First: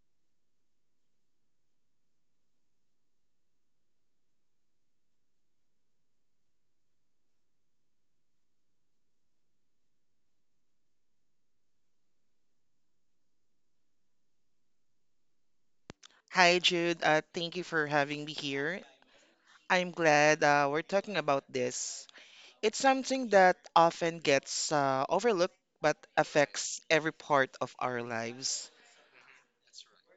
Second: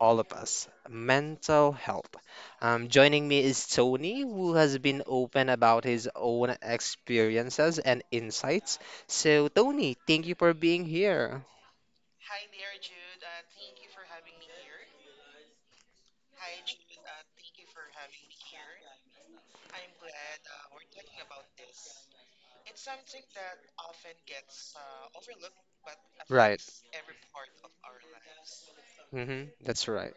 all of us mental health. Joining me is Tony, who has been open about his own experiences and insights. So, Tony, thank you for being here. Hi, Jude. Thank you for having me here. I'm glad we're talking about this. It's something that often gets overlooked but Right. affects every part of our lives. That's right.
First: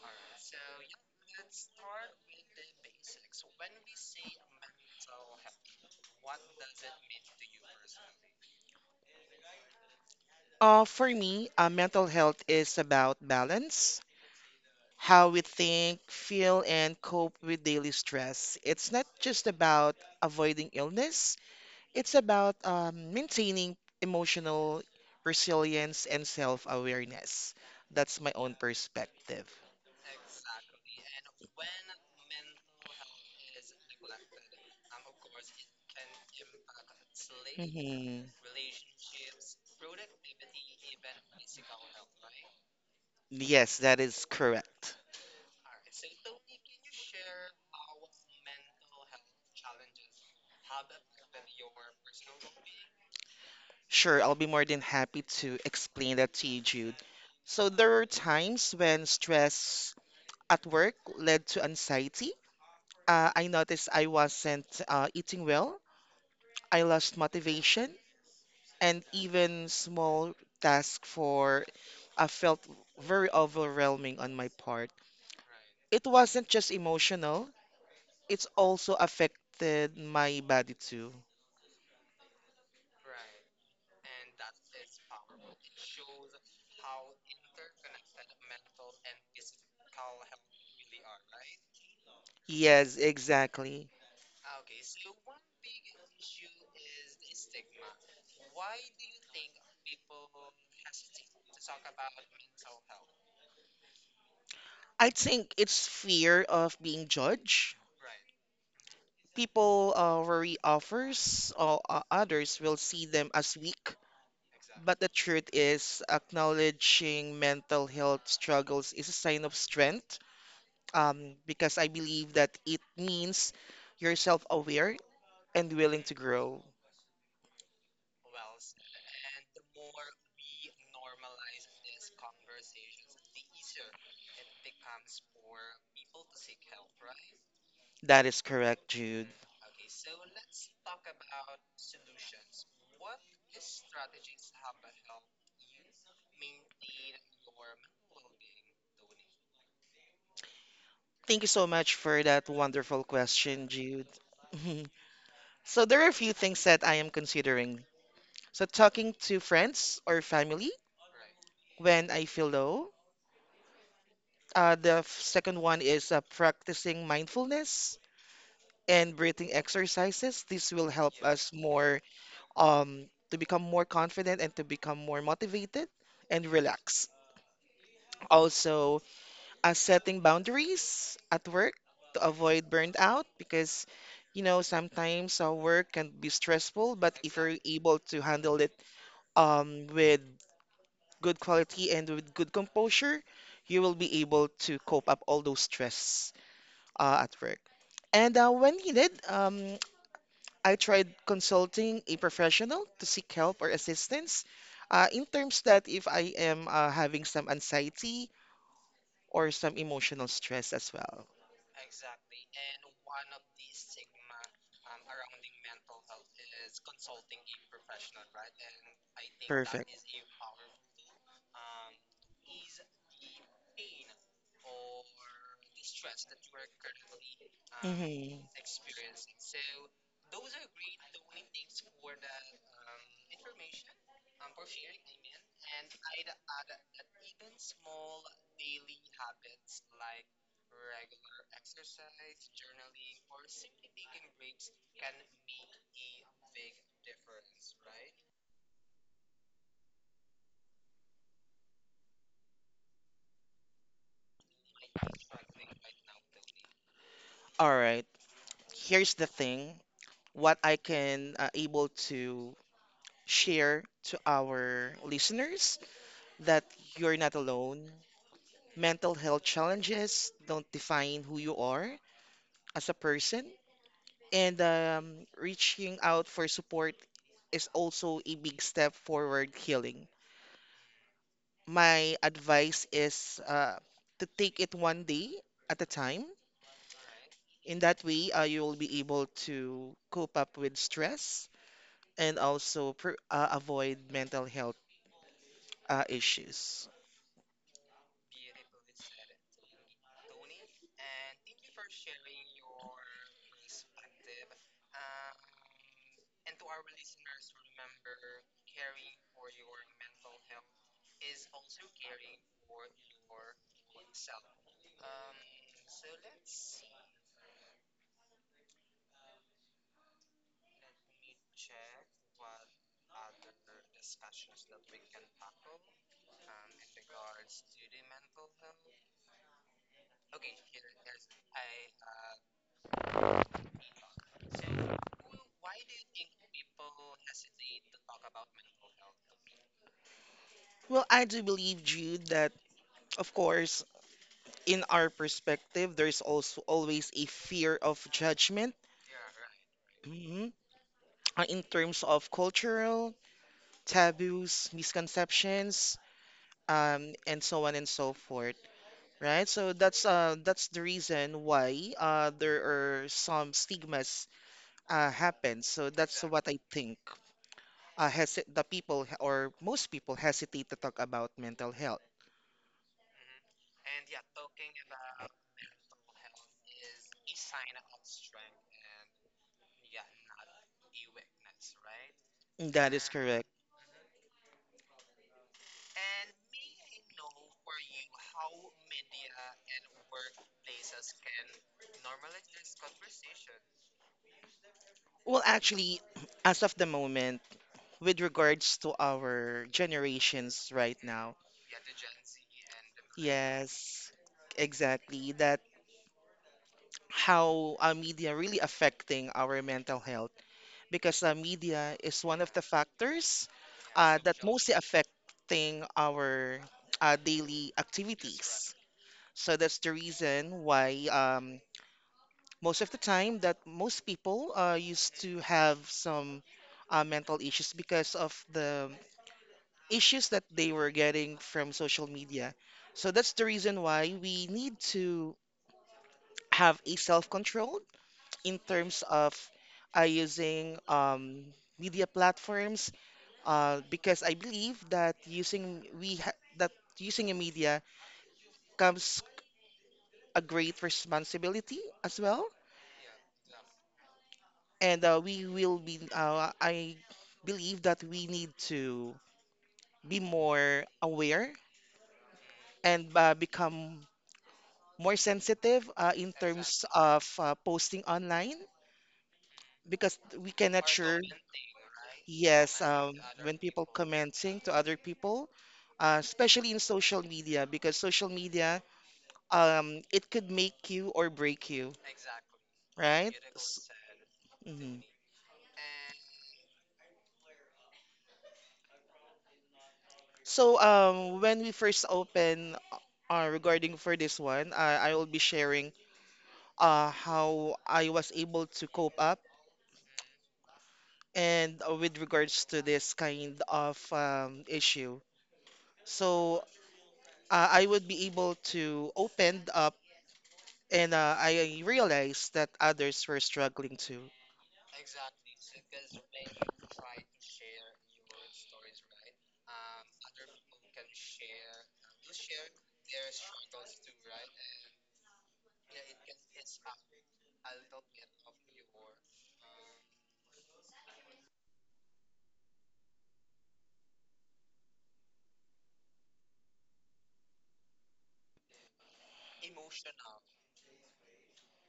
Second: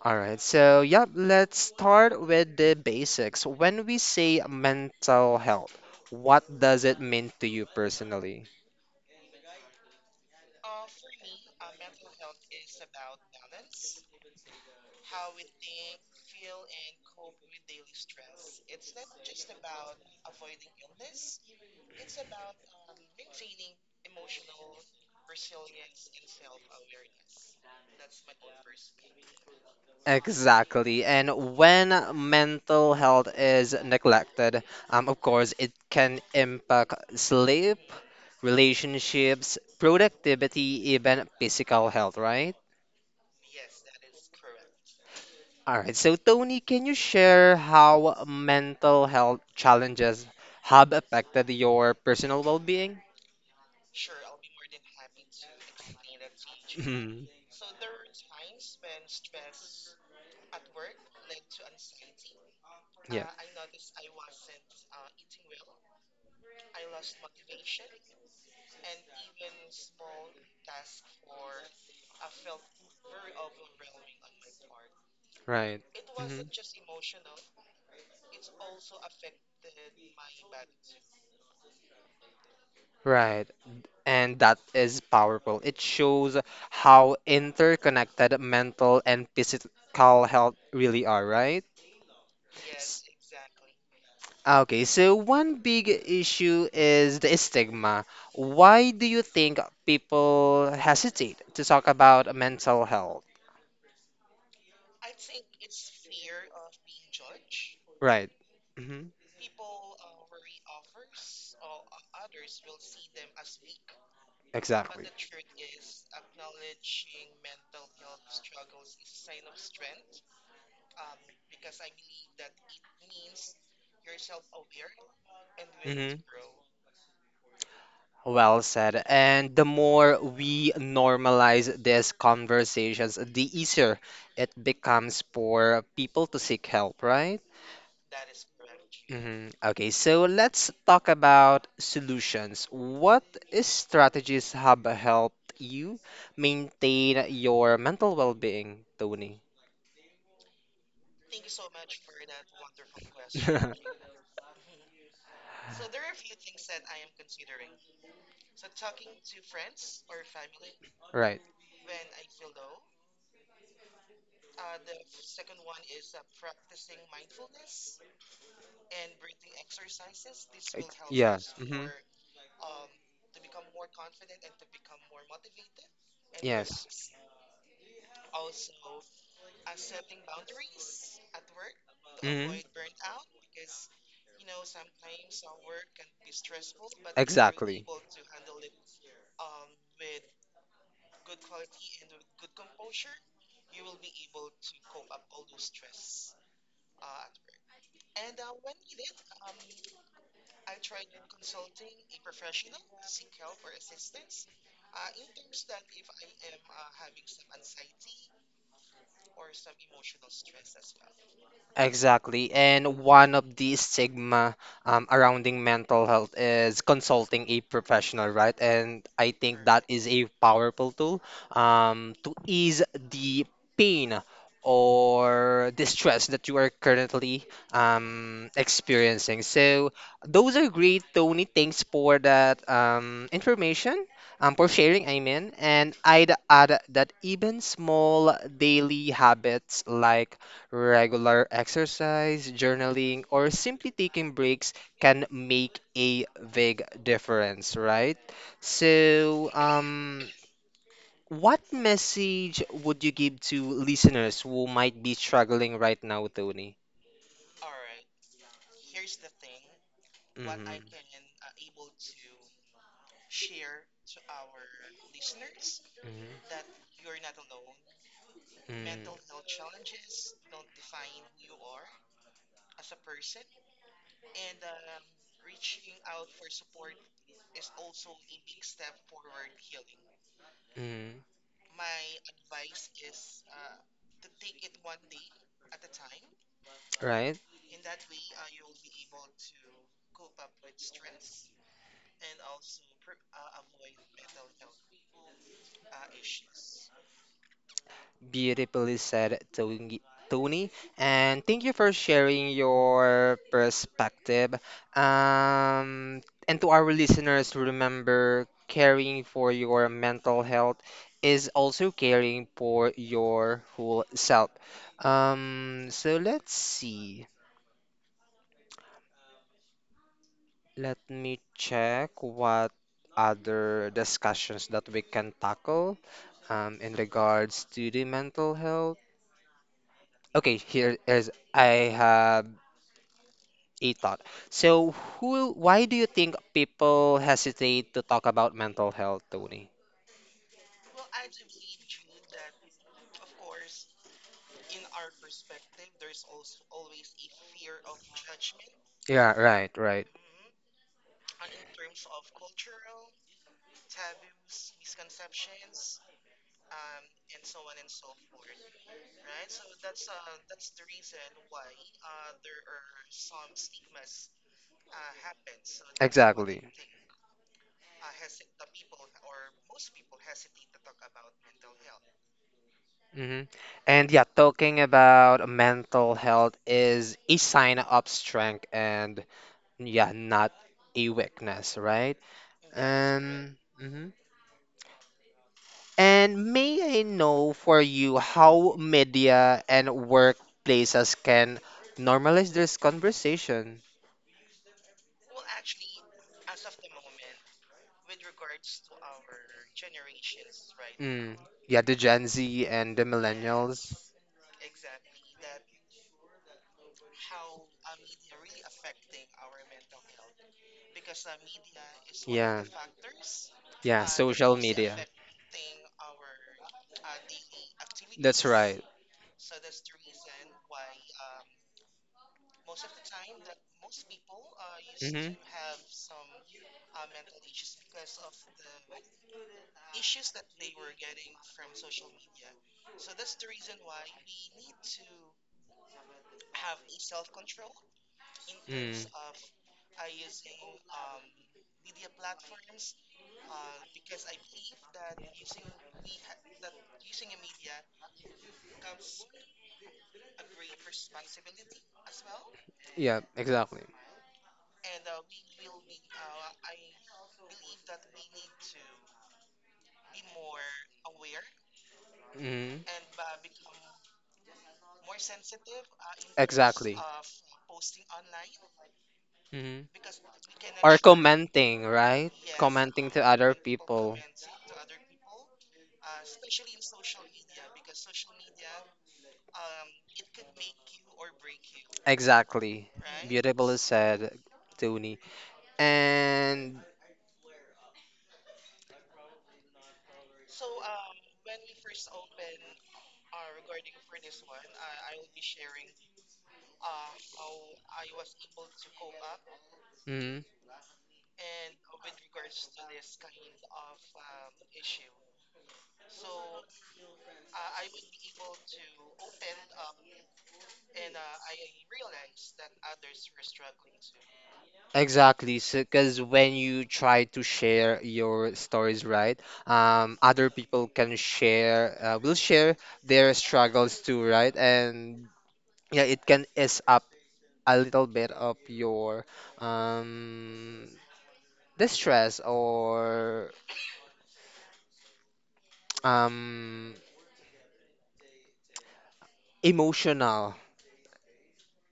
All right, so yep, let's start with the basics. When we say mental health, what does it mean to you personally? For me, mental health is about balance, how we think, feel, and cope with daily stress. It's not just about avoiding illness, it's about maintaining emotional resilience and self awareness. That's my own perspective. Exactly. And when mental health is neglected, of course, it can impact sleep, hmm relationships, productivity, even physical health, right? Yes, that is correct. All right. So, Tony, can you share how mental health challenges have affected your personal well-being? Sure, I'll be more than happy to explain that to you, Jude. Mhm. So there were times when stress at work led to anxiety. Yeah, I noticed I wasn't eating well. I lost motivation, and even small tasks for I felt very overwhelming on my part. right. It Mhm. wasn't just emotional, it's also affected my body too. Right. And that is powerful. It shows how interconnected mental and physical health really are, right? Yes, exactly. Okay, so one big issue is the stigma. Why do you think people hesitate to talk about mental health? I think it's fear of being judged. Right. hmm People worry offers or others will see them as weak. But Exactly. the truth is, acknowledging mental health struggles is a sign of strength because I believe that it means you're self-aware and willing hmm to grow. Well said. And the more we normalize these conversations, the easier it becomes for people to seek help, right? That is correct, Jude. Okay, so let's talk about solutions. What is strategies have helped you maintain your mental well-being, Tony? Thank you so much for that wonderful question, Jude. So there are a few things that I am considering. So talking to friends or family Right. when I feel low. Second one is practicing mindfulness and breathing exercises. This will help Yeah. us more um, to become more confident and to become more motivated and Yes. relax. Also, setting boundaries at work to hmm avoid burnout because sometimes work can be stressful, but if you're Exactly. able to handle it with good quality, and with good composure, you will be able to cope up all those stress at work. And when needed, I tried consulting a professional to seek help or assistance in terms that if I am having some anxiety or some emotional stress as well. Exactly. And one of the stigma surrounding mental health is consulting a professional, right? And I think that Perfect. is a powerful tool to ease the pain or distress that you are currently Mhm. Experiencing. So those are great, Tony. Thanks for that information, for sharing, I mean. And I'd add that even small daily habits like regular exercise, journaling, or simply taking breaks can make a big difference, right? So, what message would you give to listeners who might be struggling right now, Tony? All right. Here's the thing. Mm-hmm, What I mm-hmm, can able to share to our listeners that you're not alone. Mental health challenges don't define who you are as a person, and reaching out for support is also a big step forward healing. mm-hmm, My advice is to take it one day at a time. right? In that way, you will be able to cope up with stress and also pr avoid mental health issues. Beautifully said, Tony. Tony, and thank you for sharing your perspective. Um, and to our listeners, remember caring for your mental health is also caring for your whole self. So let's see. Let me check what other discussions that we can tackle in regards to the mental health. Okay, here is I have a thought. So, who, why do you think people hesitate to talk about mental health, Tony? Well, I do believe, Jude, that of course, in our perspective, there's also always a fear of judgment, Yeah, right, right. mhm, in terms of cultural taboos, misconceptions, and so on and so forth, right? So that's the reason why there are some stigmas happen. So that's what Exactly. I think hesi- the people h- or most people hesitate to talk about mental health. hmm And yeah, talking about mental health is a sign of strength and yeah, not a weakness, right? That is correct. Mhm. And may I know for you how media and workplaces can normalize this conversation? Well, actually, as of the moment, with regards to our Now generations right Mm. now, now, Yeah, the Gen Z and the millennials. yes, exactly. That how our media really affecting our mental health because media is one of the factors Yeah, that mostly affecting our daily activities. So that's the reason why most of the time that most people used to have some mental issues because of the issues that they were getting from social media. So that's the reason why we need to have a self-control in terms Mm. of using media platforms because I believe that using a media comes a great responsibility as well, Yeah, exactly. and we will be I believe that we need to be more aware hmm and become more sensitive, in terms, exactly, of posting online hmm because we cannot sure, commenting, right? yes, Commenting to other when commenting to other people, especially in social media, because social media, it could make you or break you, people, exactly. right? Beautifully said, Mhm. Tony. And So when we first open regarding for this one, I will be sharing how I was able to cope up mm, and with regards to this kind of issue. So I would be able to open up, and I realized that others were struggling too. exactly, because when you try to share your stories, right, other people can share, will share their struggles too, right? And yeah, it can ease up a little bit of your um, distress or um, emotional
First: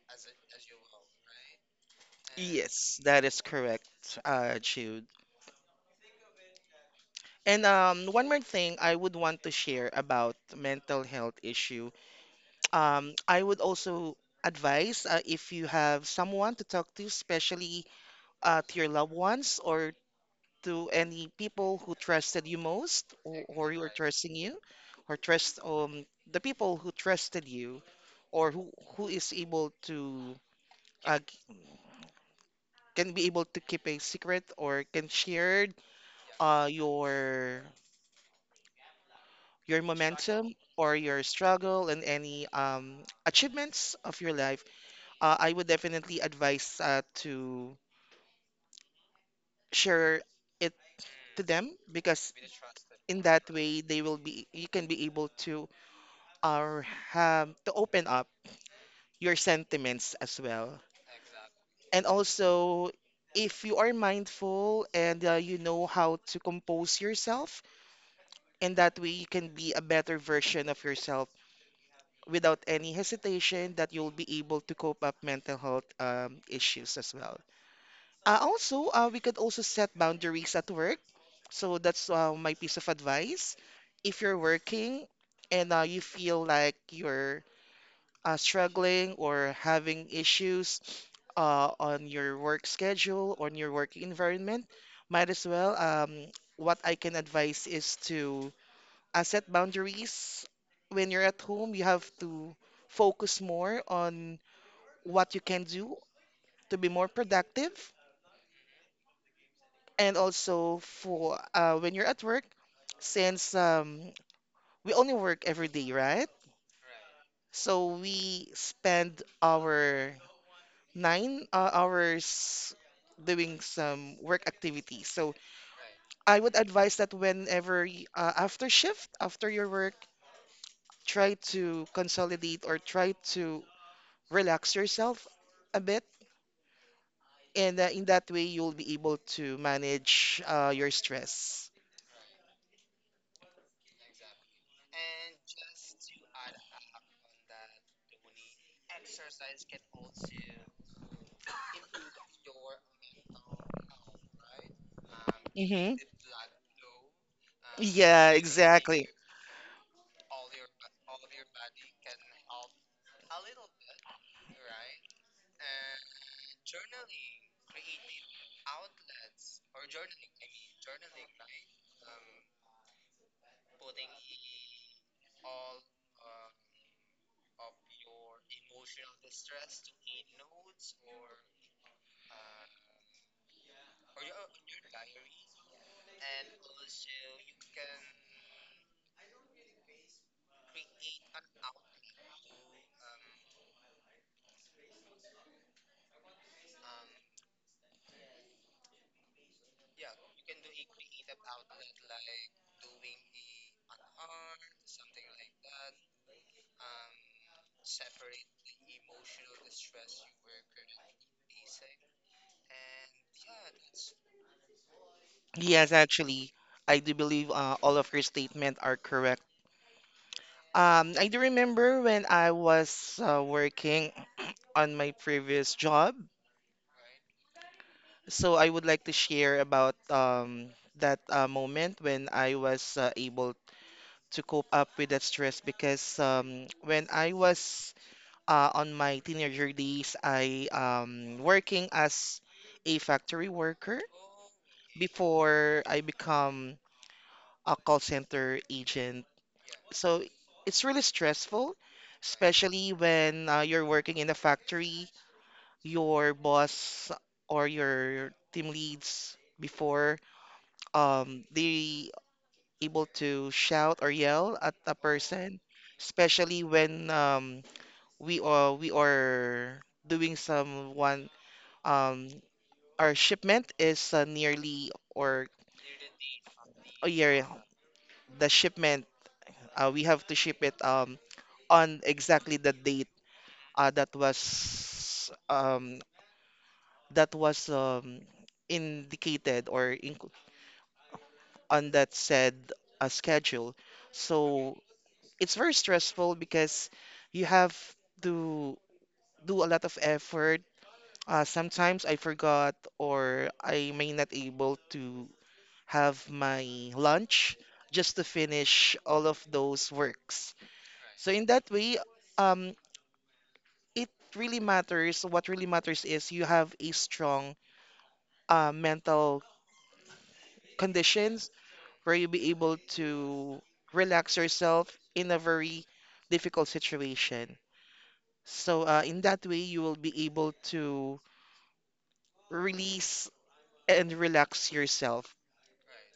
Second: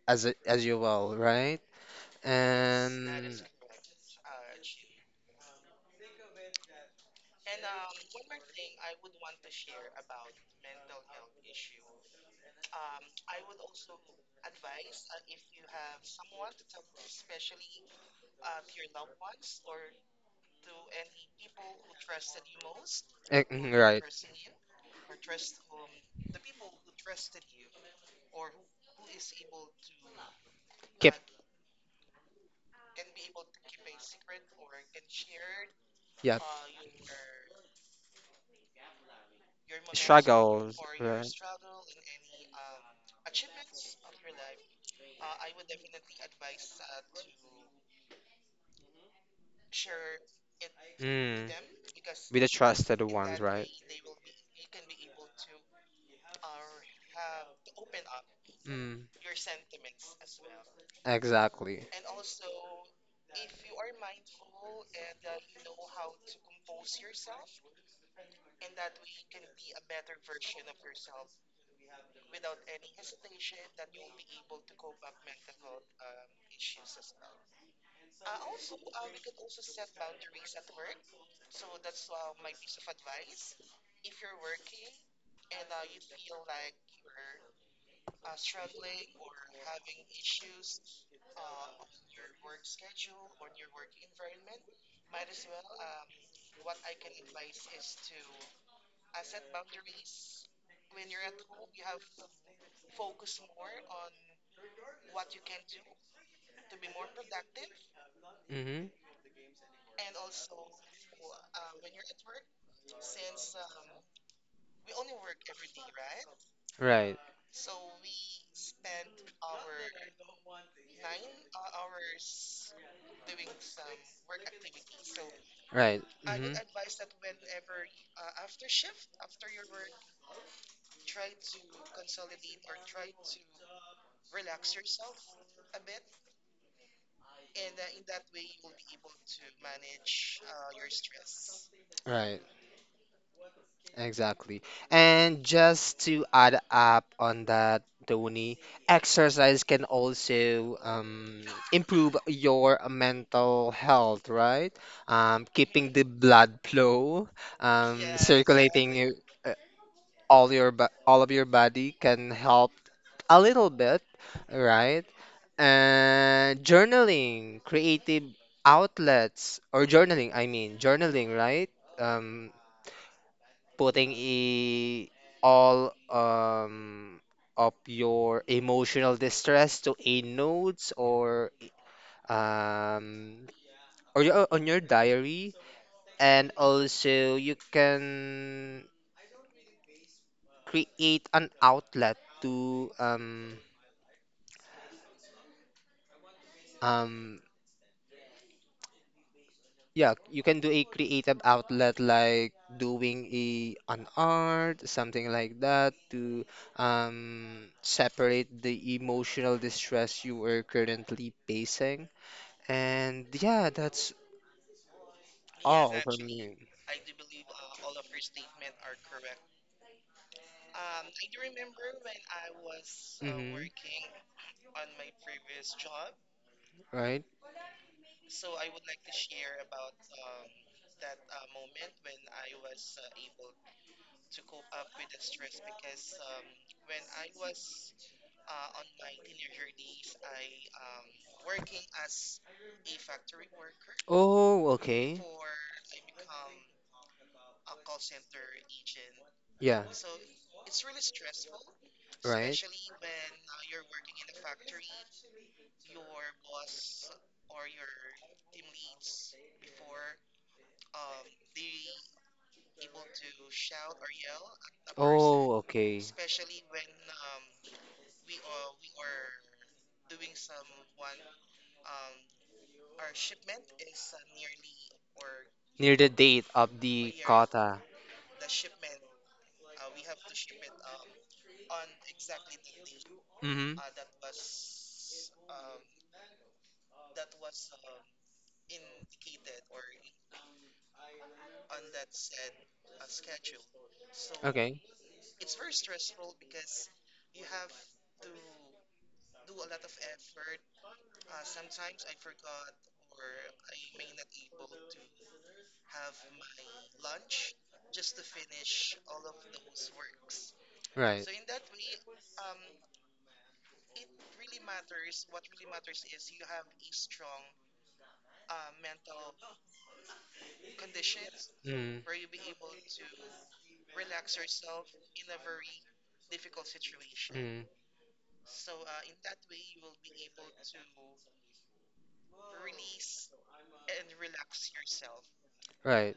as as you will, right? Yes, And that is correct, Jude. And one more thing I would want to share about mental health issue. I would also advise, if you have someone to talk to, especially to your loved ones or to any people who trusted you most, eh, or mhm, you are right, trusting you, or trust, the people who trusted you, or who is able to keep, uh, c- can be able to keep a secret or can share yeah. uh, your your momentum Struggles, or your right? struggle and any achievements of your life, I would definitely advise to share it to Mm. them because Be the trusted in ones, that right? way they will be you can be able to uh, have to open up Mm. your sentiments as well. Exactly. And also, if you are mindful and you know how to compose yourself, in that way you can be a better version of yourself without any hesitation that you'll be able to cope up mental health issues as well. Also, we could also set boundaries at work. So that's my piece of advice. If you're working and you feel like you're struggling or having issues on your work schedule, on your work environment, might as well. What I can advise is to set boundaries. When you're at home, you have to focus more on what you can do to be more productive, Mm-hmm. and also for, when you're at work, since we only work every day, right? Right. So we spend our 9 hours doing some work activities. So Right. I would Mm-hmm. advise that after shift, after your work, try to consolidate or try to relax yourself a bit, and in that way you'll be able to manage your stress. Right, exactly. And just to add up on that, Tony, exercise can also improve your mental health, right? Keeping hmm the blood flow, Yeah, circulating would exactly. your- uh, all your bo- all of your body can help a little bit, right? And journaling, creative outlets, or journaling, I mean, journaling, right? Um, putting e all of your emotional distress to a notes um or your, on your diary, and also you can create an outlet to um yeah, you can do a creative outlet like doing a an art, something like that to separate the emotional distress you are currently facing. And yeah, that's all Yes, for me. actually, I do believe all of your statements are correct. I do remember when I was hmm working on my previous job. Right? So I would like to share about that moment when I was able to cope up with that stress because when I was on my teenager days, I, working as a factory worker Oh, okay. before I become a call center agent. Yeah, So it's really stressful, right. especially when you're working in a factory, your boss or your team leads before, they able to shout or yell at a Oh, person, okay. especially when we are doing someone, um, our shipment is nearly or Near the date of a the year, kata. the shipment, we have to ship it, on exactly the date Kota. Mm-hmm. uh, that was um, that was indicated on that said schedule. So Okay, it's very stressful because you have to do a lot of effort. Sometimes I forgot or I may not able to have my lunch just to finish all of those works. right. So in that way, um, it really matters. What really matters is you have a strong mental conditions where you'll be able to relax yourself in a very difficult situation. Mm, So, in that way, you will be able to release and relax yourself. right,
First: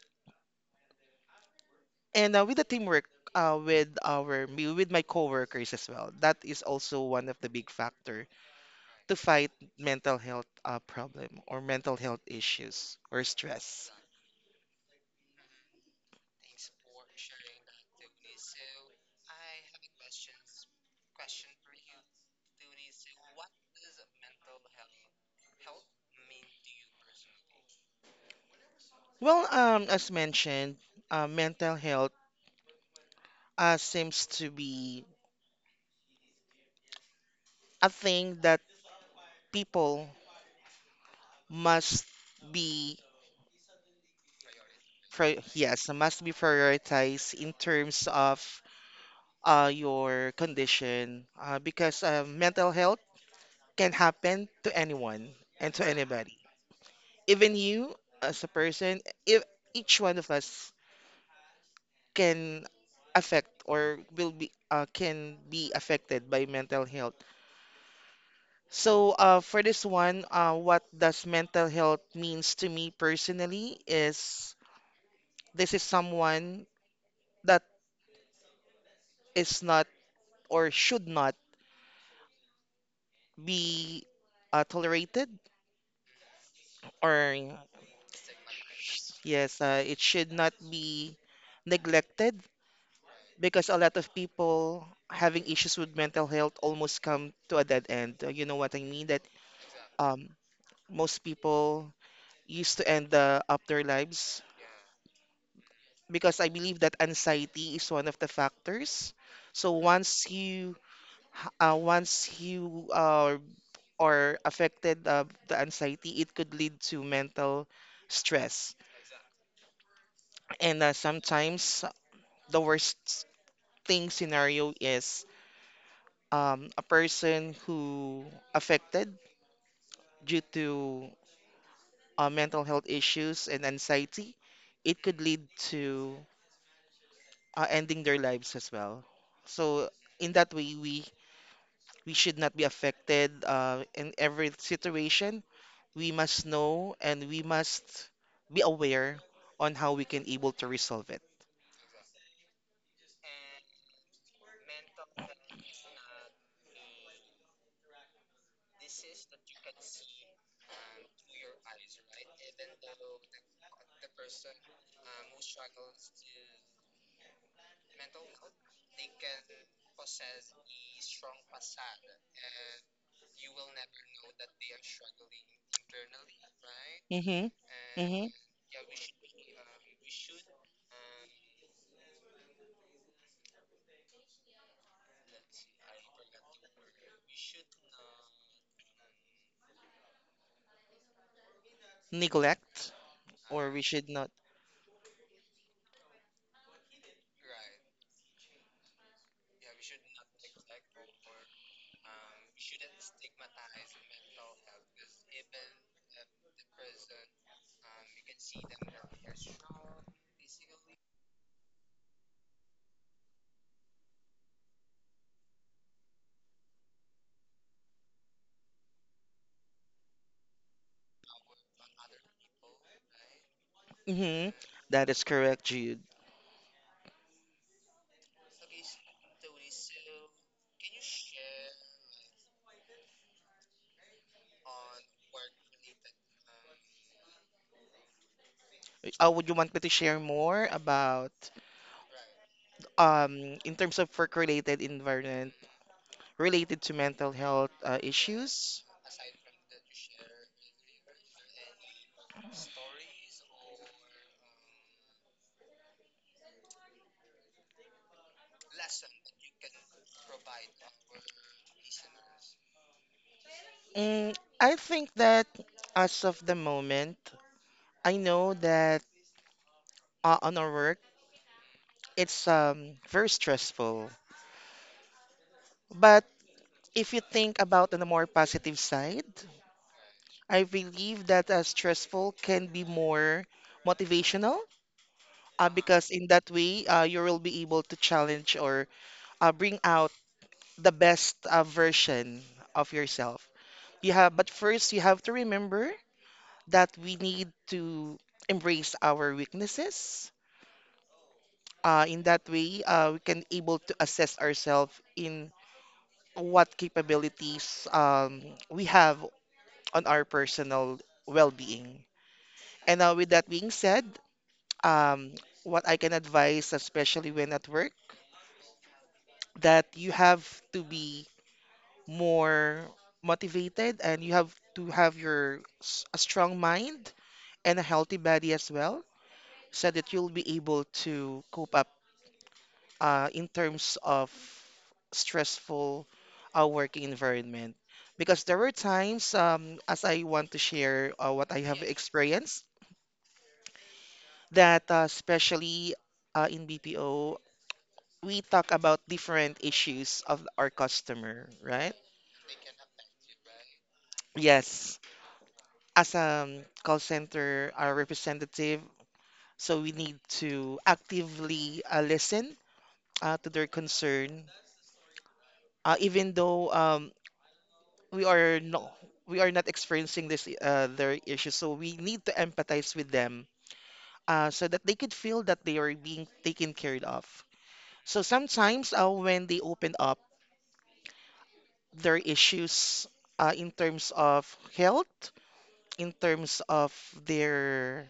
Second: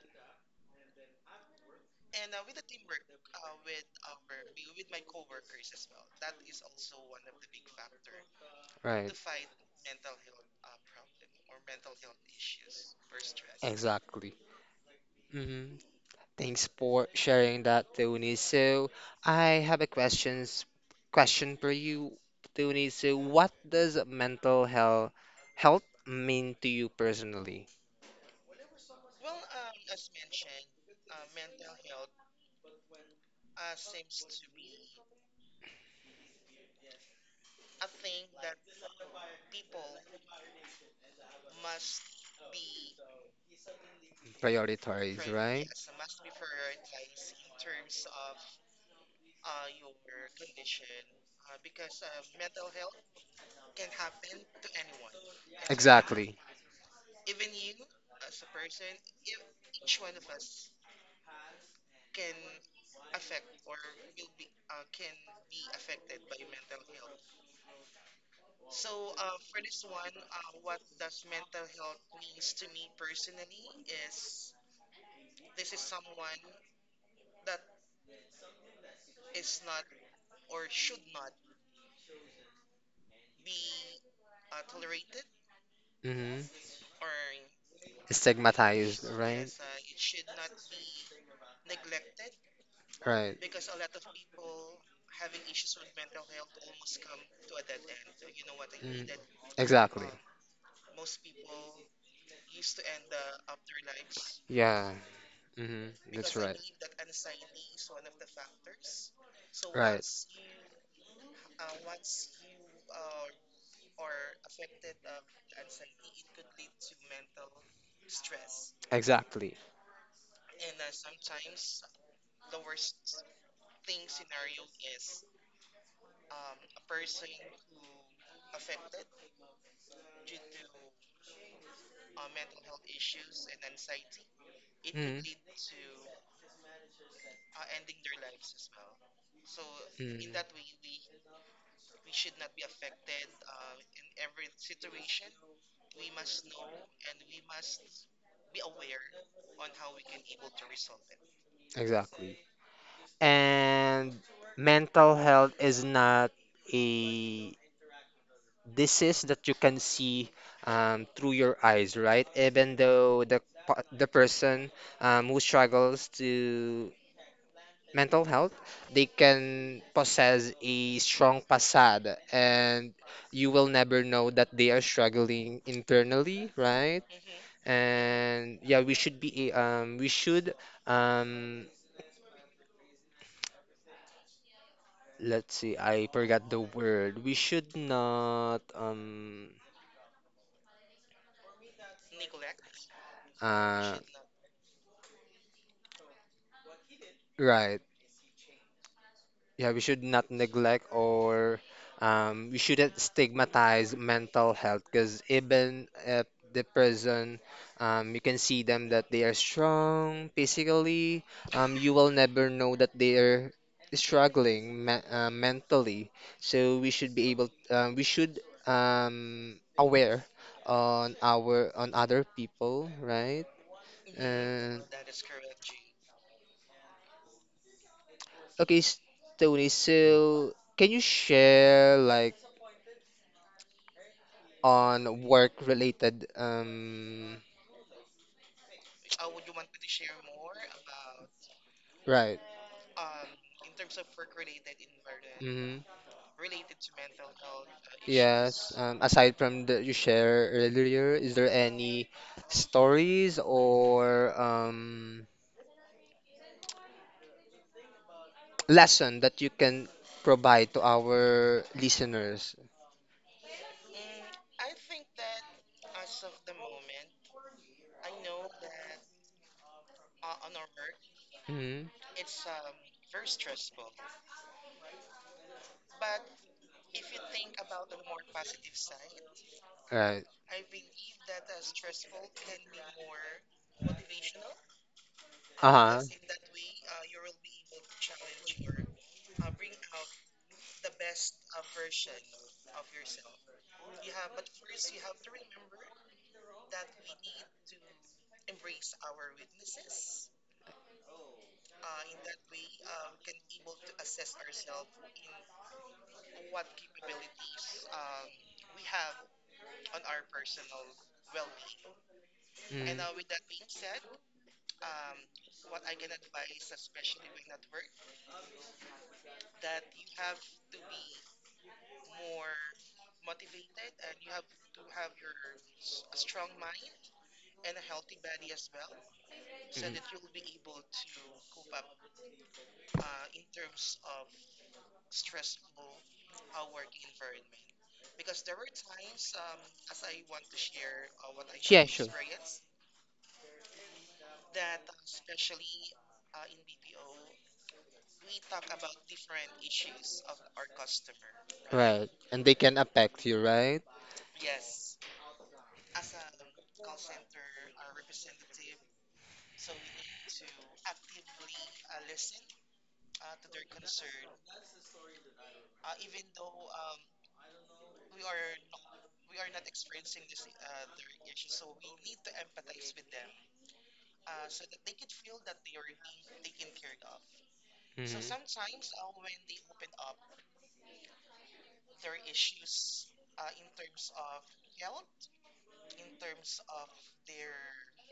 And with the teamwork, with with my coworkers as well, that is also one of the big factor right. to fight mental health problem or mental health issues or stress. Exactly. hmm Thanks for sharing that, Tony. So I have a questions question for you, Tony. So what does mental health health mean to you personally? Well, as mentioned, mental health seems to be a thing that people must be, Priorities, right? yes, must We be prioritized in terms of your condition, because mental health can happen to anyone mental and to anybody, exactly. even you as a person, if each one of us can affect or will be can be affected by mental health. So, for this one, what does mental health means to me personally is this is someone that is not or should not be tolerated, hmm or Stigmatized, right? yes, it should not be neglected Right. because a lot of people having issues with mental health almost come to a dead end. You know what I mean? Mm, That exactly. um, most people used to end up their lives Yeah. That's because I right. believe that anxiety is one of the factors. So Right. once you ha- uh, once you uh, are affected of the anxiety, it could lead to mental stress. Exactly. And sometimes the worst thing scenario is a person who affected due to mental health issues and anxiety. It could Mm, lead to ending their lives as well. So in in that mm, way, we should not be affected in every situation. We must know and we must be aware on how we can able to resolve it. exactly. And mental health is not a disease that you can see through your eyes, right? Even though the pa- the person who struggles to mental health, they can possess a strong facade and you will never know that they are struggling internally, right? Hmm. Hmm. And yeah, we should be we should um let's see, I forgot the word. We should not Neglect, or we uh should not. right. Yeah, we should not neglect or we shouldn't stigmatize mental health because even at the prison, you can see them that they are strong physically. You will never know that they are struggling me mentally. So we should be able, we should aware on our on other people, right? Hmm. And That is correct, Jude. okay, s- Tony, so can you share like on work-related Would you want me to share more about right. In terms of work-related environment hmm related to mental health Yes, issues? Aside from the you share earlier, is there any stories or lesson that you can provide to our listeners? I think that as of the moment, I know that on our work, hmm it's very stressful. But if you think about on the more positive side, Right. I believe that stressful can be more motivational Uh-huh. because in that way you will be able to challenge or bring out the best version of yourself. You have, but first you have to remember that we need to embrace our weaknesses. In that way, we can able to assess ourselves in what capabilities we have on our personal well-being. And Mhm. now, with that being said, um, what I can advise, especially when at work, that you have to be more motivated and you have to have a strong mind and a healthy body as well, so that you'll be able to cope up in terms of stressful working environment. Because there were times, as I want to share what I Mhm. have Yeah, sure. experienced, that especially in BPO, we talk about different issues of our customer, right? Right. And they can affect you, right? Yes, as a call center representative, so we need to actively listen to their concern, even though we are no we are not experiencing this their issues, so we need to empathize with them so that they could feel that they are being taken care of. So Mm-hmm. sometimes when they open up their issues in terms of health, in terms of their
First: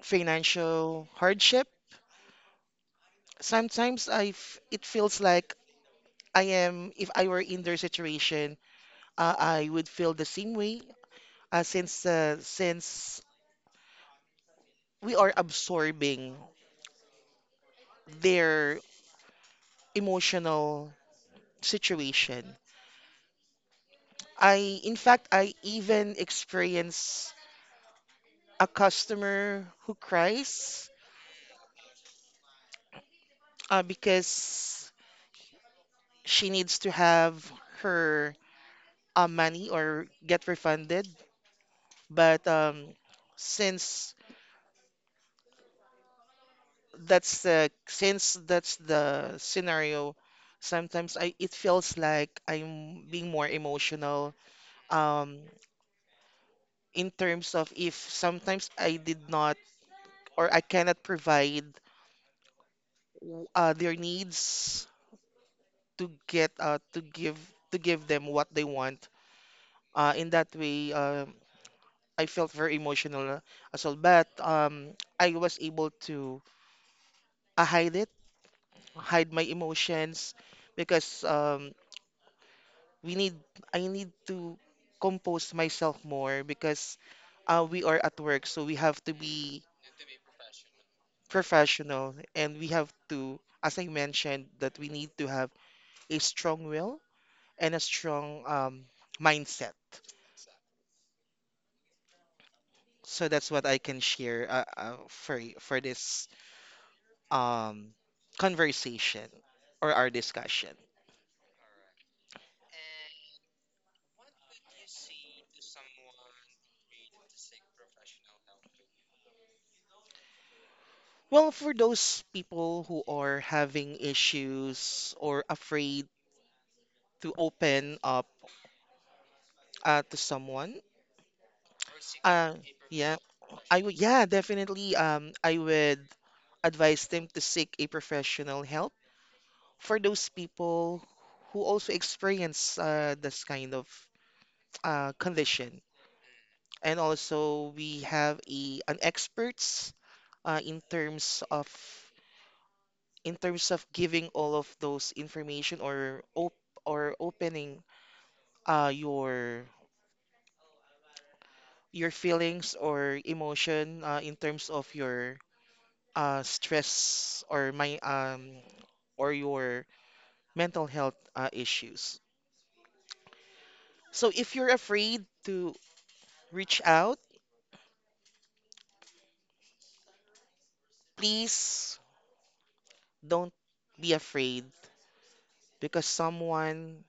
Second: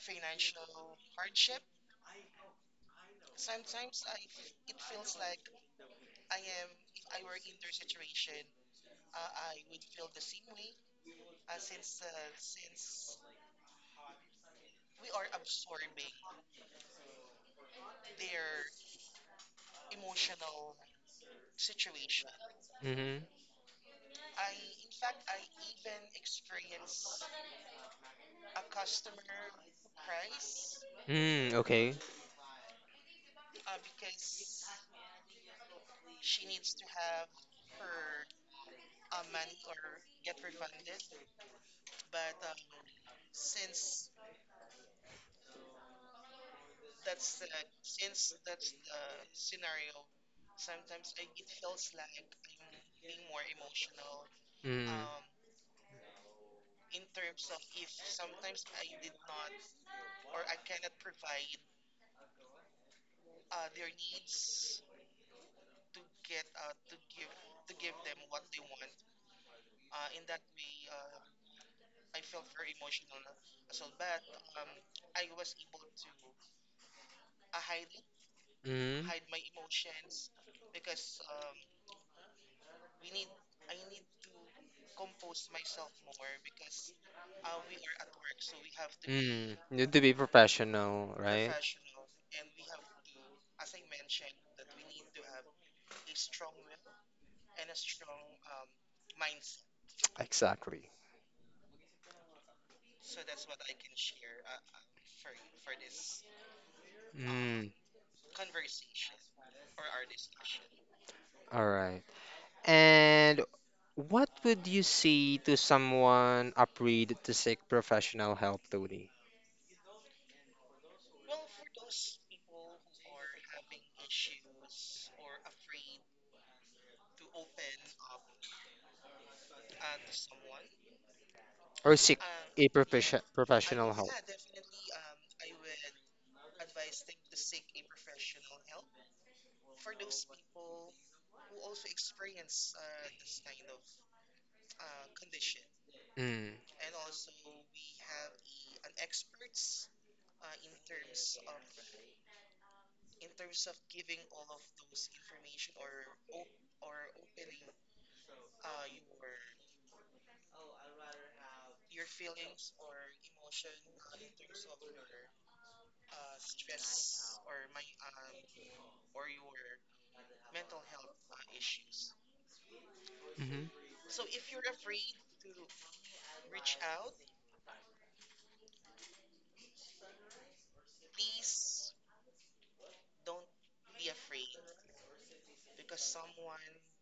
financial hardship, sometimes it feels like I am if I were in their situation, I would feel the same way, since we are absorbing their emotional situation. Mm-hmm. In fact, I even experience a customer who cries Mm, okay. Because she needs to have her money or get refunded. But since since that's the scenario, sometimes I it feels like I'm being more emotional, Mm. um, in terms of if sometimes I did not or I cannot provide their needs to get to give them what they want. In that way, I felt very emotional as well. But I was able to uh, hide it, Mm. Mm. hide my emotions, because we need I need to compose myself more because we are at work, so we have to You be need to be professional, right? professional, and we have to, as I mentioned, that we need to have a strong will and a strong mindset. Exactly. So that's what I can share for this Mm. um, conversation or our discussion. All right. And what would you say to someone upgrade to seek professional help, Tony? Well, for those people who are having issues or afraid to open up to someone, Or seek uh, a yeah, profession I would professional help? yeah definitely, I would advise them to seek a professional help, for those people who also experience this kind of condition. Mm. And also we have a an experts uh, in terms of in terms of giving all of those information, or opening uh, your your feelings or emotion, in terms of your stress or my or your mental health issues. Mm-hmm. So if you're afraid to reach out, please don't be afraid, because someone—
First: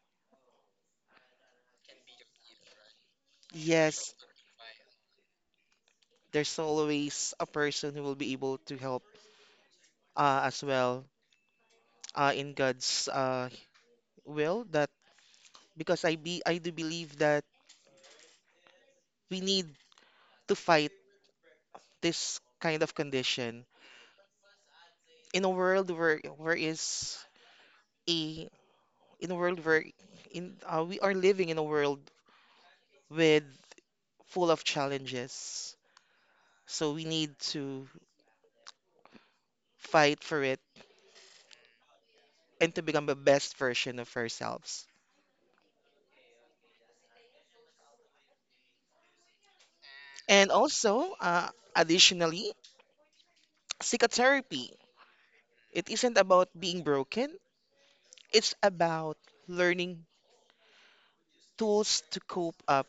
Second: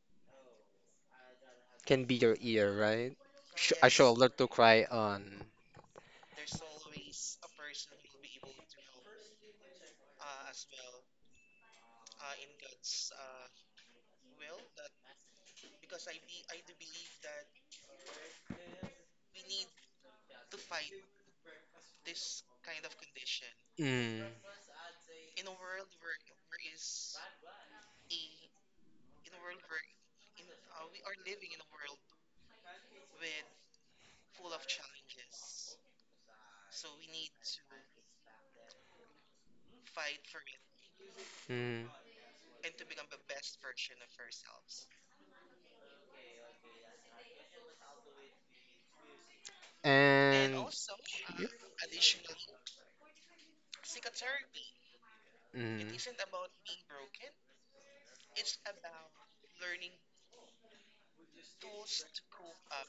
Can be your ear, right? Sh a yes, shoulder to cry on. there's always a person who will be able to help as well, in God's will. That Because I do believe that we need to fight this kind of condition Mm, in a a world where, in we are living in a world with full of challenges. So we need to fight for it mm. and to become the best version of ourselves. And And also, yep. additionally, psychotherapy. Mm, It isn't about being broken, it's about learning tools to cope up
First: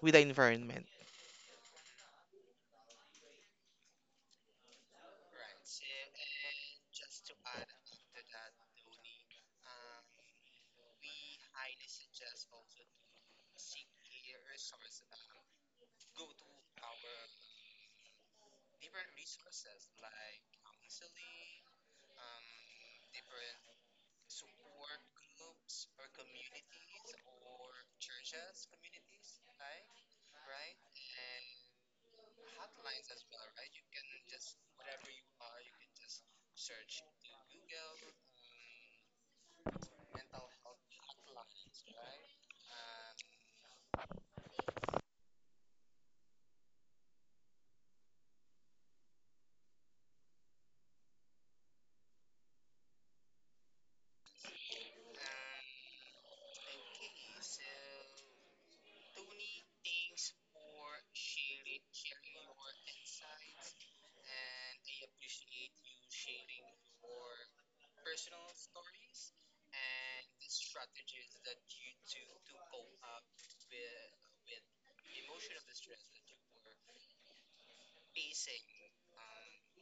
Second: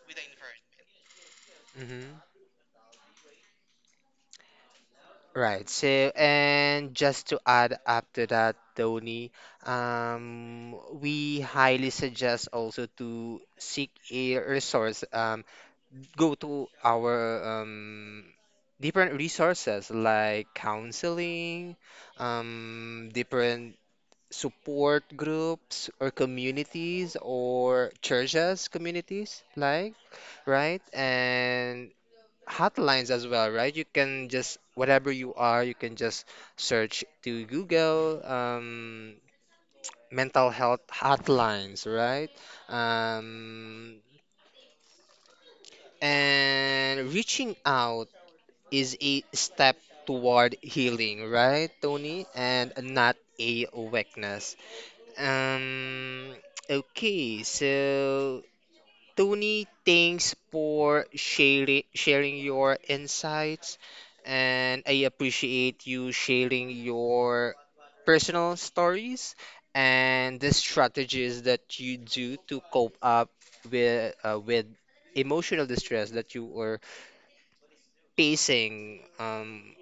with the environment. hmm right. So, and just to add up to that, Tony, we highly suggest also to seek a resource. Go to our um, different resources like counseling, different support groups or communities or churches communities like right and hotlines as well right you can just whatever you are you can just search to Google mental health hotlines right um, and reaching out is a step toward healing right Tony and not a weakness. Um, okay, so Tony, thanks for sharing your insights, and I appreciate you sharing your personal stories and the strategies that you do to cope up with emotional distress that you were facing,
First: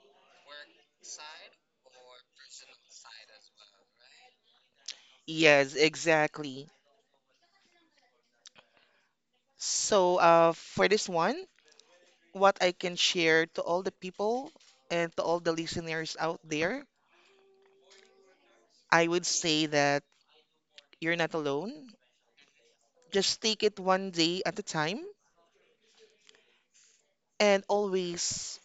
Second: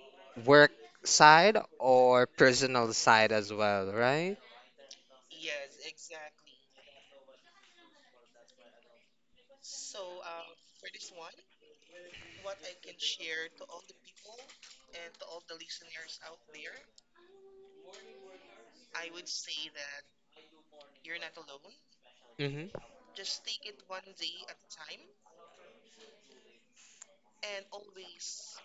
work side or personal side as well, right? Yes, exactly. So, for this one, what I can share to all the people and to all the listeners out there, I would say that you're not alone. Mm-hmm. Just take it one day at a time and always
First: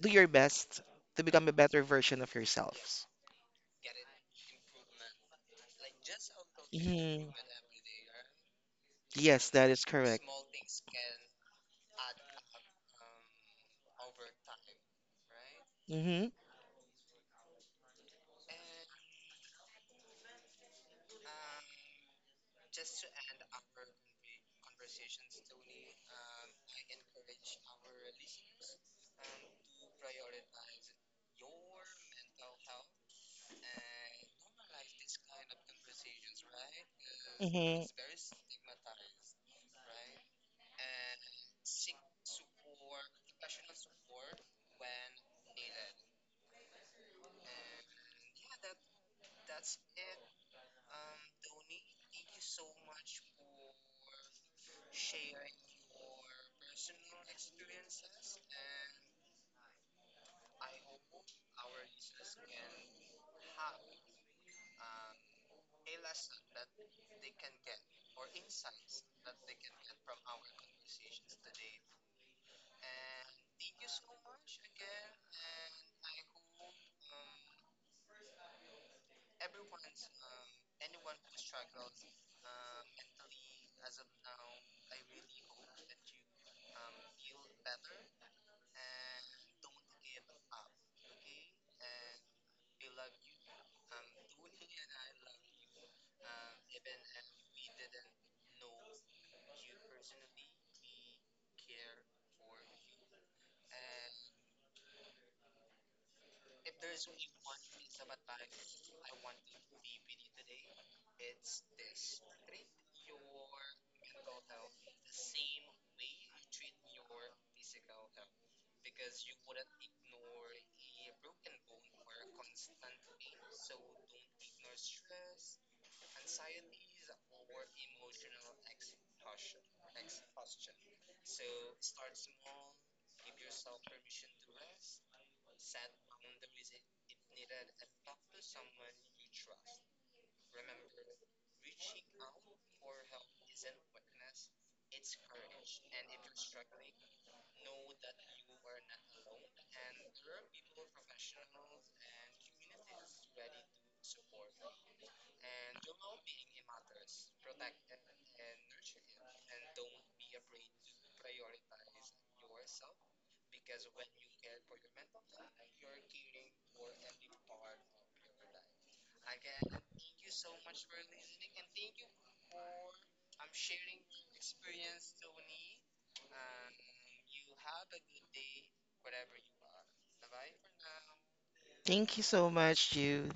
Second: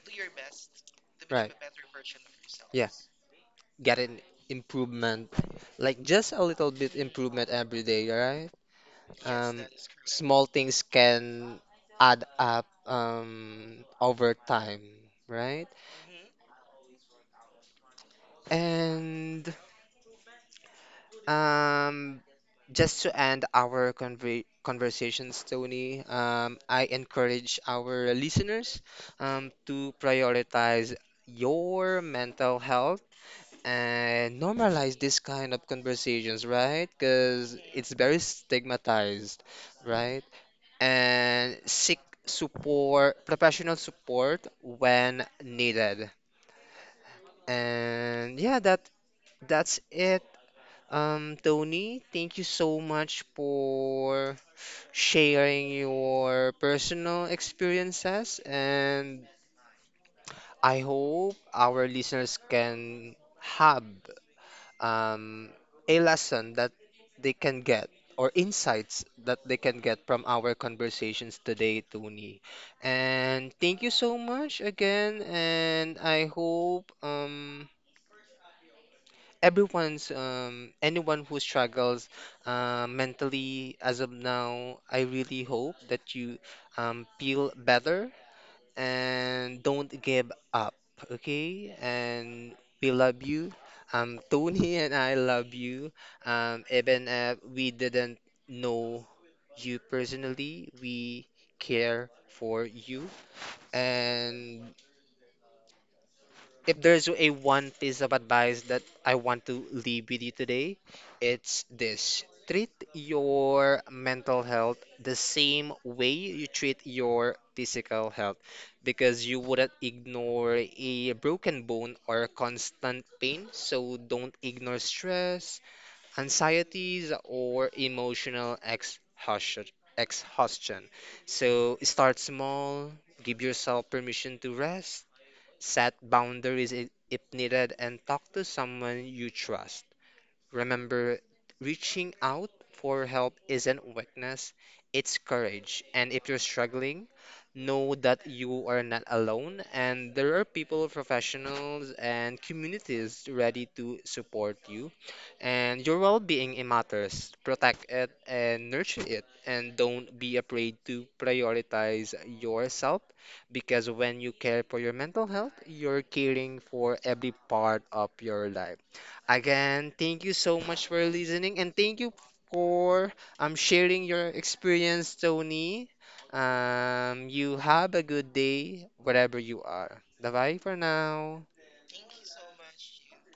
do your best to become a Right. better version of Yeah, yourselves. get an improvement, like just a little bit Mhm. improvement every day, right? Yes, Um, that is correct. small things can add up over time, right? Hmm. And um, just to end our conver conversations, Tony, I encourage our listeners to prioritize your mental health and normalize this kind of conversations, right? Because Hmm. it's very stigmatized, right? And seek support, professional support when needed. And yeah, that that's it. Tony, thank you so much for sharing your personal experiences, and I hope our listeners can have um, a lesson that they can get or insights that they can get from our conversations today, Tony. And thank you so much again, and I hope everyone's anyone who struggles mentally as of now, I really hope that you feel better and don't give up, okay? And we love you. Tony and I love you. Even if we didn't know you personally, we care for you. And if there's a one piece of advice that I want to leave with you today, it's this. Treat your mental health the same way you treat your physical health because you wouldn't ignore a broken bone or constant pain. So don't ignore stress, anxieties, or emotional exhaustion. So start small, give yourself permission to rest. Set boundaries if needed and talk to someone you trust. Remember, reaching out for help isn't weakness, it's courage. And if you're struggling, know that you are not alone and there are people, professionals, and communities ready to support you. And your well-being it matters. Protect it and nurture it. And don't be afraid to prioritize yourself because when you care for your mental health, you're caring for every part of your life. Again, thank you so much for listening and thank you for sharing your experience, Tony. You have a good day wherever you are. Bye bye for now. Thank you so much, you.